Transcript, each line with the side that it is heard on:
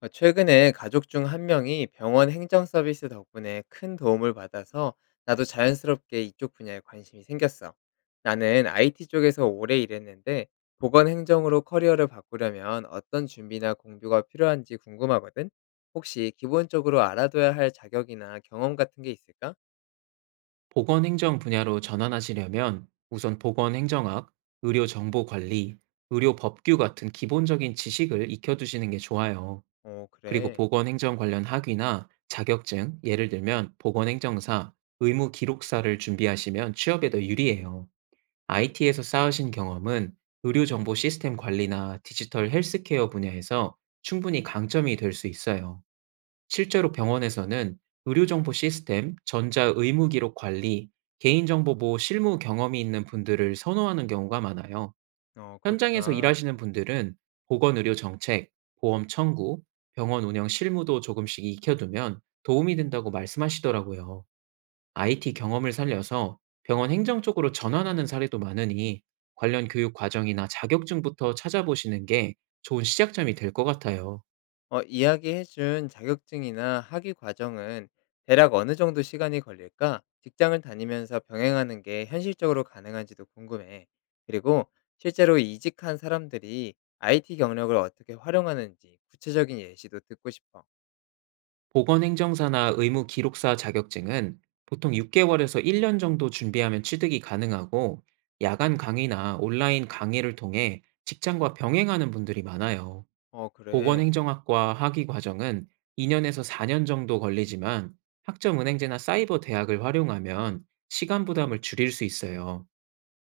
left: 최근에 가족 중 한 명이 병원 행정 서비스 덕분에 큰 도움을 받아서 나도 자연스럽게 이쪽 분야에 관심이 생겼어. 나는 IT 쪽에서 오래 일했는데 보건 행정으로 커리어를 바꾸려면 어떤 준비나 공부가 필요한지 궁금하거든. 혹시 기본적으로 알아둬야 할 자격이나 경험 같은 게 있을까?
right: 보건행정 분야로 전환하시려면 우선 보건행정학, 의료정보관리, 의료법규 같은 기본적인 지식을 익혀두시는 게 좋아요.
left: 어,
right: 그리고
left: 그래.
right: 보건행정 관련 학위나 자격증, 예를 들면 보건행정사, 의무기록사를 준비하시면 취업에 더 유리해요. IT에서 쌓으신 경험은 의료정보 시스템 관리나 디지털 헬스케어 분야에서 충분히 강점이 될 수 있어요. 실제로 병원에서는 의료정보 시스템, 전자의무기록 관리, 개인정보 보호 실무 경험이 있는 분들을 선호하는 경우가 많아요.
left: 어,
right: 현장에서
left: 그렇구나.
right: 일하시는 분들은 보건의료 정책, 보험 청구, 병원 운영 실무도 조금씩 익혀두면 도움이 된다고 말씀하시더라고요. IT 경험을 살려서 병원 행정 쪽으로 전환하는 사례도 많으니 관련 교육 과정이나 자격증부터 찾아보시는 게 좋은 시작점이 될 것 같아요.
left: 이야기해 준 자격증이나 학위 과정은 대략 어느 정도 시간이 걸릴까? 직장을 다니면서 병행하는 게 현실적으로 가능한지도 궁금해. 그리고 실제로 이직한 사람들이 IT 경력을 어떻게 활용하는지 구체적인 예시도 듣고 싶어.
right: 보건행정사나 의무기록사 자격증은 보통 6개월에서 1년 정도 준비하면 취득이 가능하고, 야간 강의나 온라인 강의를 통해 직장과 병행하는 분들이 많아요.
left: 어, 그래.
right: 보건행정학과 학위 과정은 2년에서 4년 정도 걸리지만, 학점은행제나 사이버 대학을 활용하면 시간 부담을 줄일 수 있어요.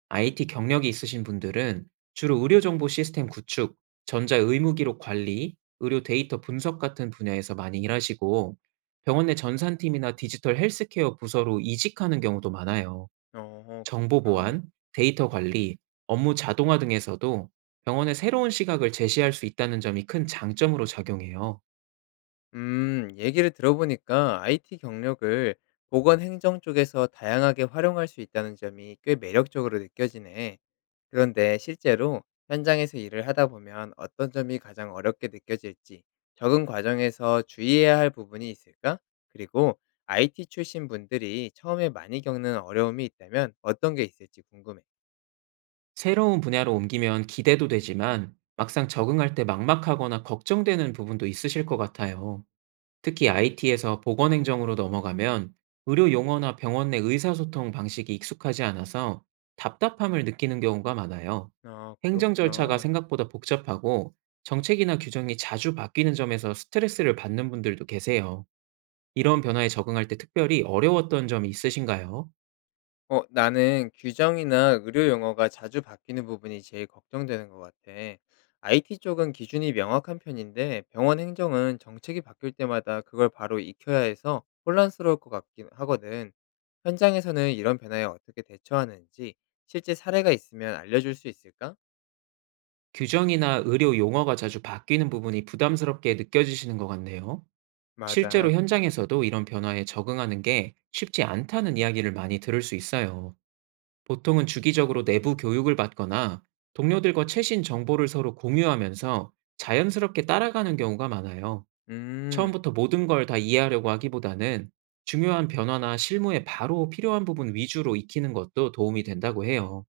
right: IT 경력이 있으신 분들은 주로 의료 정보 시스템 구축, 전자 의무 기록 관리, 의료 데이터 분석 같은 분야에서 많이 일하시고, 병원 내 전산팀이나 디지털 헬스케어 부서로 이직하는 경우도 많아요.
left: 어,
right: 정보
left: 그렇구나.
right: 보안, 데이터 관리, 업무 자동화 등에서도 병원의 새로운 시각을 제시할 수 있다는 점이 큰 장점으로 작용해요.
left: 얘기를 들어보니까 IT 경력을 보건 행정 쪽에서 다양하게 활용할 수 있다는 점이 꽤 매력적으로 느껴지네. 그런데 실제로 현장에서 일을 하다 보면 어떤 점이 가장 어렵게 느껴질지, 적응 과정에서 주의해야 할 부분이 있을까? 그리고 IT 출신 분들이 처음에 많이 겪는 어려움이 있다면 어떤 게 있을지 궁금해.
right: 새로운 분야로 옮기면 기대도 되지만 막상 적응할 때 막막하거나 걱정되는 부분도 있으실 것 같아요. 특히 IT에서 보건 행정으로 넘어가면 의료 용어나 병원 내 의사소통 방식이 익숙하지 않아서 답답함을 느끼는 경우가 많아요.
left: 아,
right: 행정 절차가
left: 그렇구나.
right: 생각보다 복잡하고, 정책이나 규정이 자주 바뀌는 점에서 스트레스를 받는 분들도 계세요. 이런 변화에 적응할 때 특별히 어려웠던 점이 있으신가요?
left: 나는 규정이나 의료 용어가 자주 바뀌는 부분이 제일 걱정되는 것 같아. IT 쪽은 기준이 명확한 편인데 병원 행정은 정책이 바뀔 때마다 그걸 바로 익혀야 해서 혼란스러울 것 같긴 하거든. 현장에서는 이런 변화에 어떻게 대처하는지 실제 사례가 있으면 알려줄 수 있을까?
right: 규정이나 의료 용어가 자주 바뀌는 부분이 부담스럽게 느껴지시는 것 같네요. 실제로
left: 맞아.
right: 현장에서도 이런 변화에 적응하는 게 쉽지 않다는 이야기를 많이 들을 수 있어요. 보통은 주기적으로 내부 교육을 받거나 동료들과 최신 정보를 서로 공유하면서 자연스럽게 따라가는 경우가 많아요.
left: 음.
right: 처음부터 모든 걸 다 이해하려고 하기보다는 중요한 변화나 실무에 바로 필요한 부분 위주로 익히는 것도 도움이 된다고 해요.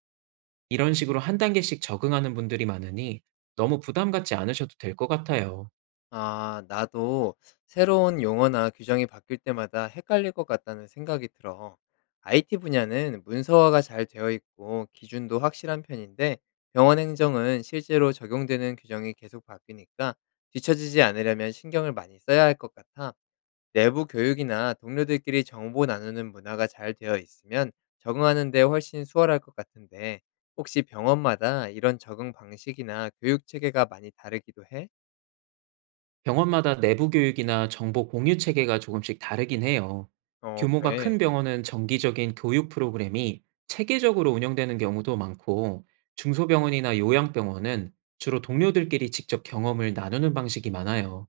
right: 이런 식으로 한 단계씩 적응하는 분들이 많으니 너무 부담 갖지 않으셔도 될 것 같아요.
left: 아, 나도 새로운 용어나 규정이 바뀔 때마다 헷갈릴 것 같다는 생각이 들어. IT 분야는 문서화가 잘 되어 있고 기준도 확실한 편인데 병원 행정은 실제로 적용되는 규정이 계속 바뀌니까 뒤처지지 않으려면 신경을 많이 써야 할 것 같아. 내부 교육이나 동료들끼리 정보 나누는 문화가 잘 되어 있으면 적응하는 데 훨씬 수월할 것 같은데 혹시 병원마다 이런 적응 방식이나 교육 체계가 많이 다르기도 해?
right: 병원마다 내부 교육이나 정보 공유 체계가 조금씩 다르긴 해요.
left: 어,
right: 규모가 큰
left: 그래.
right: 병원은 정기적인 교육 프로그램이 체계적으로 운영되는 경우도 많고, 중소병원이나 요양병원은 주로 동료들끼리 직접 경험을 나누는 방식이 많아요.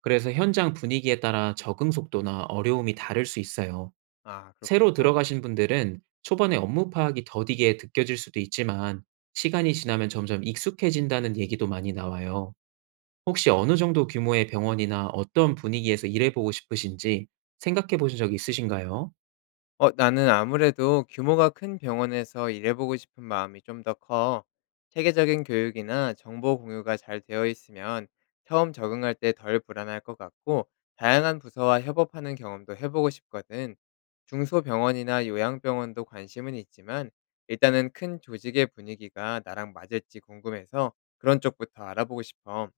right: 그래서 현장 분위기에 따라 적응 속도나 어려움이 다를 수 있어요.
left: 아,
right: 새로
left: 그렇구나.
right: 들어가신 분들은 초반에 업무 파악이 더디게 느껴질 수도 있지만, 시간이 지나면 점점 익숙해진다는 얘기도 많이 나와요. 혹시 어느 정도 규모의 병원이나 어떤 분위기에서 일해보고 싶으신지 생각해 보신 적 있으신가요?
left: 어, 나는 아무래도 규모가 큰 병원에서 일해 보고 싶은 마음이 좀 더 커. 체계적인 교육이나 정보 공유가 잘 되어 있으면 처음 적응할 때 덜 불안할 것 같고 다양한 부서와 협업하는 경험도 해 보고 싶거든. 중소병원이나 요양병원도 관심은 있지만 일단은 큰 조직의 분위기가 나랑 맞을지 궁금해서 그런 쪽부터 알아보고 싶어.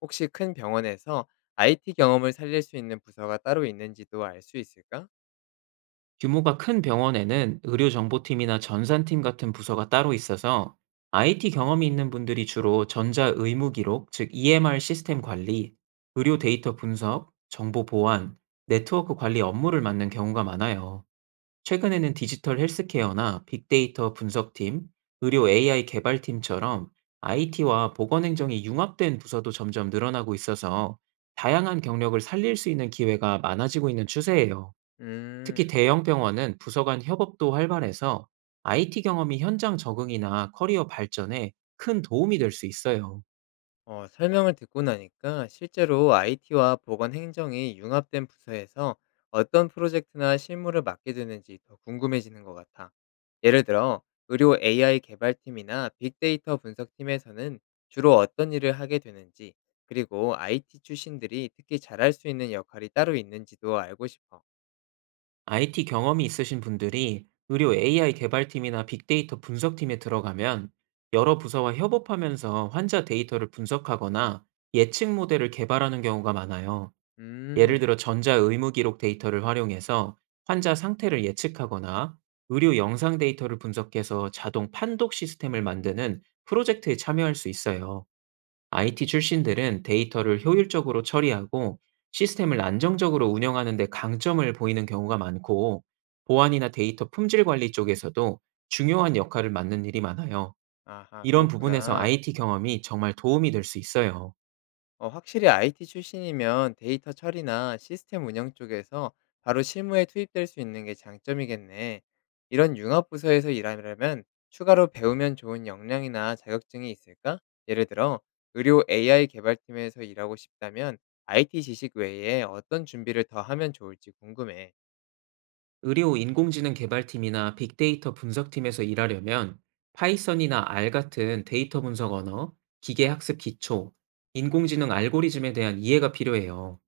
left: 혹시 큰 병원에서 IT 경험을 살릴 수 있는 부서가 따로 있는지도 알 수 있을까?
right: 규모가 큰 병원에는 의료정보팀이나 전산팀 같은 부서가 따로 있어서, IT 경험이 있는 분들이 주로 전자의무기록, 즉 EMR 시스템 관리, 의료 데이터 분석, 정보 보안, 네트워크 관리 업무를 맡는 경우가 많아요. 최근에는 디지털 헬스케어나 빅데이터 분석팀, 의료 AI 개발팀처럼 IT와 보건행정이 융합된 부서도 점점 늘어나고 있어서, 다양한 경력을 살릴 수 있는 기회가 많아지고 있는 추세예요.
left: 음,
right: 특히 대형 병원은 부서 간 협업도 활발해서 IT 경험이 현장 적응이나 커리어 발전에 큰 도움이 될 수 있어요.
left: 설명을 듣고 나니까 실제로 IT와 보건 행정이 융합된 부서에서 어떤 프로젝트나 실무를 맡게 되는지 더 궁금해지는 것 같아. 예를 들어, 의료 AI 개발팀이나 빅데이터 분석팀에서는 주로 어떤 일을 하게 되는지, 그리고 IT 출신들이 특히 잘할 수 있는 역할이 따로 있는지도 알고 싶어.
right: IT 경험이 있으신 분들이 의료 AI 개발팀이나 빅데이터 분석팀에 들어가면 여러 부서와 협업하면서 환자 데이터를 분석하거나 예측 모델을 개발하는 경우가 많아요. 예를
left: 음,
right: 들어 전자 의무 기록 데이터를 활용해서 환자 상태를 예측하거나, 의료 영상 데이터를 분석해서 자동 판독 시스템을 만드는 프로젝트에 참여할 수 있어요. IT 출신들은 데이터를 효율적으로 처리하고 시스템을 안정적으로 운영하는 데 강점을 보이는 경우가 많고, 보안이나 데이터 품질 관리 쪽에서도 중요한 역할을 맡는 일이 많아요.
left: 아하,
right: 이런 부분에서
left: 그렇구나.
right: IT 경험이 정말 도움이 될 수 있어요.
left: 어, 확실히 IT 출신이면 데이터 처리나 시스템 운영 쪽에서 바로 실무에 투입될 수 있는 게 장점이겠네. 이런 융합 부서에서 일하려면 추가로 배우면 좋은 역량이나 자격증이 있을까? 예를 들어 의료 AI 개발팀에서 일하고 싶다면 IT 지식 외에 어떤 준비를 더 하면 좋을지 궁금해.
right: 의료 인공지능 개발팀이나 빅데이터 분석팀에서 일하려면 파이썬이나 R 같은 데이터 분석 언어, 기계 학습 기초, 인공지능 알고리즘에 대한 이해가 필요해요.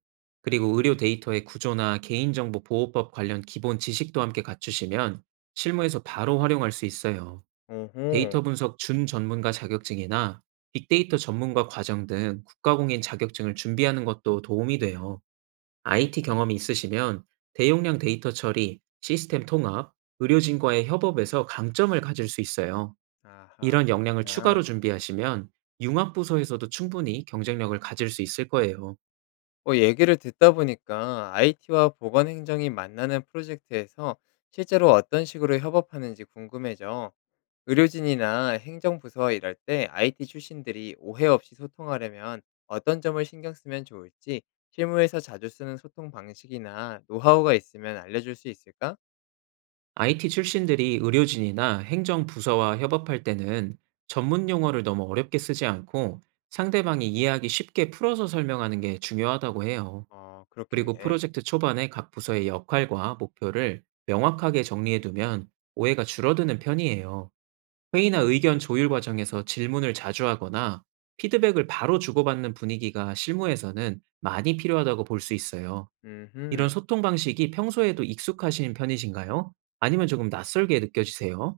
right: 그리고 의료 데이터의 구조나 개인정보 보호법 관련 기본 지식도 함께 갖추시면 실무에서 바로 활용할 수 있어요.
left: 오호.
right: 데이터 분석 준 전문가 자격증이나 빅데이터 전문가 과정 등 국가공인 자격증을 준비하는 것도 도움이 돼요. IT 경험이 있으시면 대용량 데이터 처리, 시스템 통합, 의료진과의 협업에서 강점을 가질 수 있어요.
left: 아하.
right: 이런 역량을
left: 그렇구나.
right: 추가로 준비하시면 융합부서에서도 충분히 경쟁력을 가질 수 있을 거예요.
left: 어, 얘기를 듣다 보니까 IT와 보건 행정이 만나는 프로젝트에서 실제로 어떤 식으로 협업하는지 궁금해져. 의료진이나 행정부서 일할 때 IT 출신들이 오해 없이 소통하려면 어떤 점을 신경 쓰면 좋을지 실무에서 자주 쓰는 소통 방식이나 노하우가 있으면 알려줄 수 있을까?
right: IT 출신들이 의료진이나 행정부서와 협업할 때는 전문 용어를 너무 어렵게 쓰지 않고 상대방이 이해하기 쉽게 풀어서 설명하는 게 중요하다고 해요.
left: 어,
right: 그리고
left: 그렇겠네.
right: 프로젝트 초반에 각 부서의 역할과 목표를 명확하게 정리해두면 오해가 줄어드는 편이에요. 회의나 의견 조율 과정에서 질문을 자주 하거나 피드백을 바로 주고받는 분위기가 실무에서는 많이 필요하다고 볼 수 있어요.
left: 음흠.
right: 이런 소통 방식이 평소에도 익숙하신 편이신가요? 아니면 조금 낯설게 느껴지세요?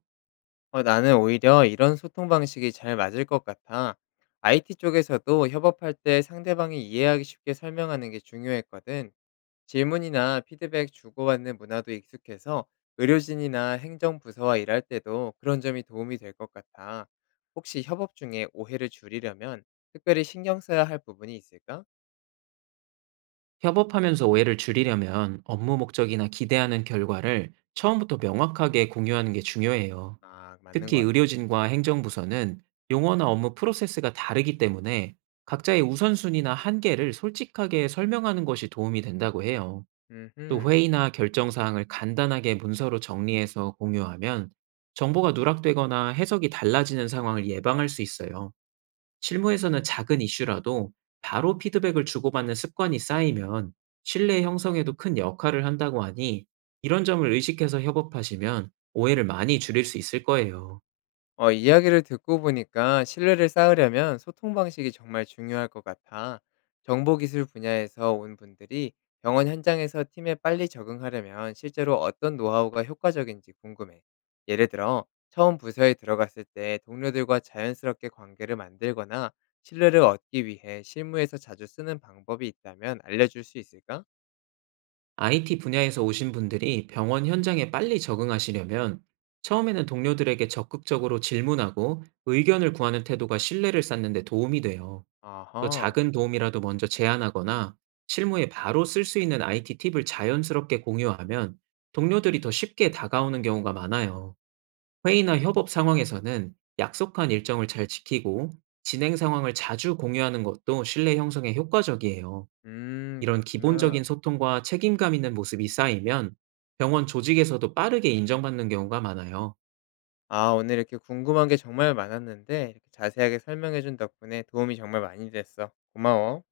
left: 나는 오히려 이런 소통 방식이 잘 맞을 것 같아. IT 쪽에서도 협업할 때 상대방이 이해하기 쉽게 설명하는 게 중요했거든. 질문이나 피드백 주고받는 문화도 익숙해서 의료진이나 행정부서와 일할 때도 그런 점이 도움이 될 것 같아. 혹시 협업 중에 오해를 줄이려면 특별히 신경 써야 할 부분이 있을까?
right: 협업하면서 오해를 줄이려면 업무 목적이나 기대하는 결과를 처음부터 명확하게 공유하는 게 중요해요.
left: 아, 맞는 것
right: 특히
left: 같아.
right: 의료진과 행정부서는 용어나 업무 프로세스가 다르기 때문에 각자의 우선순위나 한계를 솔직하게 설명하는 것이 도움이 된다고 해요. 또
left: 음
right: 회의나 결정 사항을 간단하게 문서로 정리해서 공유하면 정보가 누락되거나 해석이 달라지는 상황을 예방할 수 있어요. 실무에서는 작은 이슈라도 바로 피드백을 주고받는 습관이 쌓이면 신뢰 형성에도 큰 역할을 한다고 하니, 이런 점을 의식해서 협업하시면 오해를 많이 줄일 수 있을 거예요.
left: 이야기를 듣고 보니까 신뢰를 쌓으려면 소통 방식이 정말 중요할 것 같아. 정보기술 분야에서 온 분들이 병원 현장에서 팀에 빨리 적응하려면 실제로 어떤 노하우가 효과적인지 궁금해. 예를 들어, 처음 부서에 들어갔을 때 동료들과 자연스럽게 관계를 만들거나 신뢰를 얻기 위해 실무에서 자주 쓰는 방법이 있다면 알려줄 수 있을까?
right: IT 분야에서 오신 분들이 병원 현장에 빨리 적응하시려면 처음에는 동료들에게 적극적으로 질문하고 의견을 구하는 태도가 신뢰를 쌓는 데 도움이 돼요. 또
left: 아하,
right: 작은 도움이라도 먼저 제안하거나 실무에 바로 쓸 수 있는 IT 팁을 자연스럽게 공유하면 동료들이 더 쉽게 다가오는 경우가 많아요. 회의나 협업 상황에서는 약속한 일정을 잘 지키고 진행 상황을 자주 공유하는 것도 신뢰 형성에 효과적이에요. 이런
left: 그렇구나.
right: 기본적인 소통과 책임감 있는 모습이 쌓이면 병원 조직에서도 빠르게 인정받는 경우가 많아요.
left: 아, 오늘 이렇게 궁금한 게 정말 많았는데, 이렇게 자세하게 설명해준 덕분에 도움이 정말 많이 됐어. 고마워.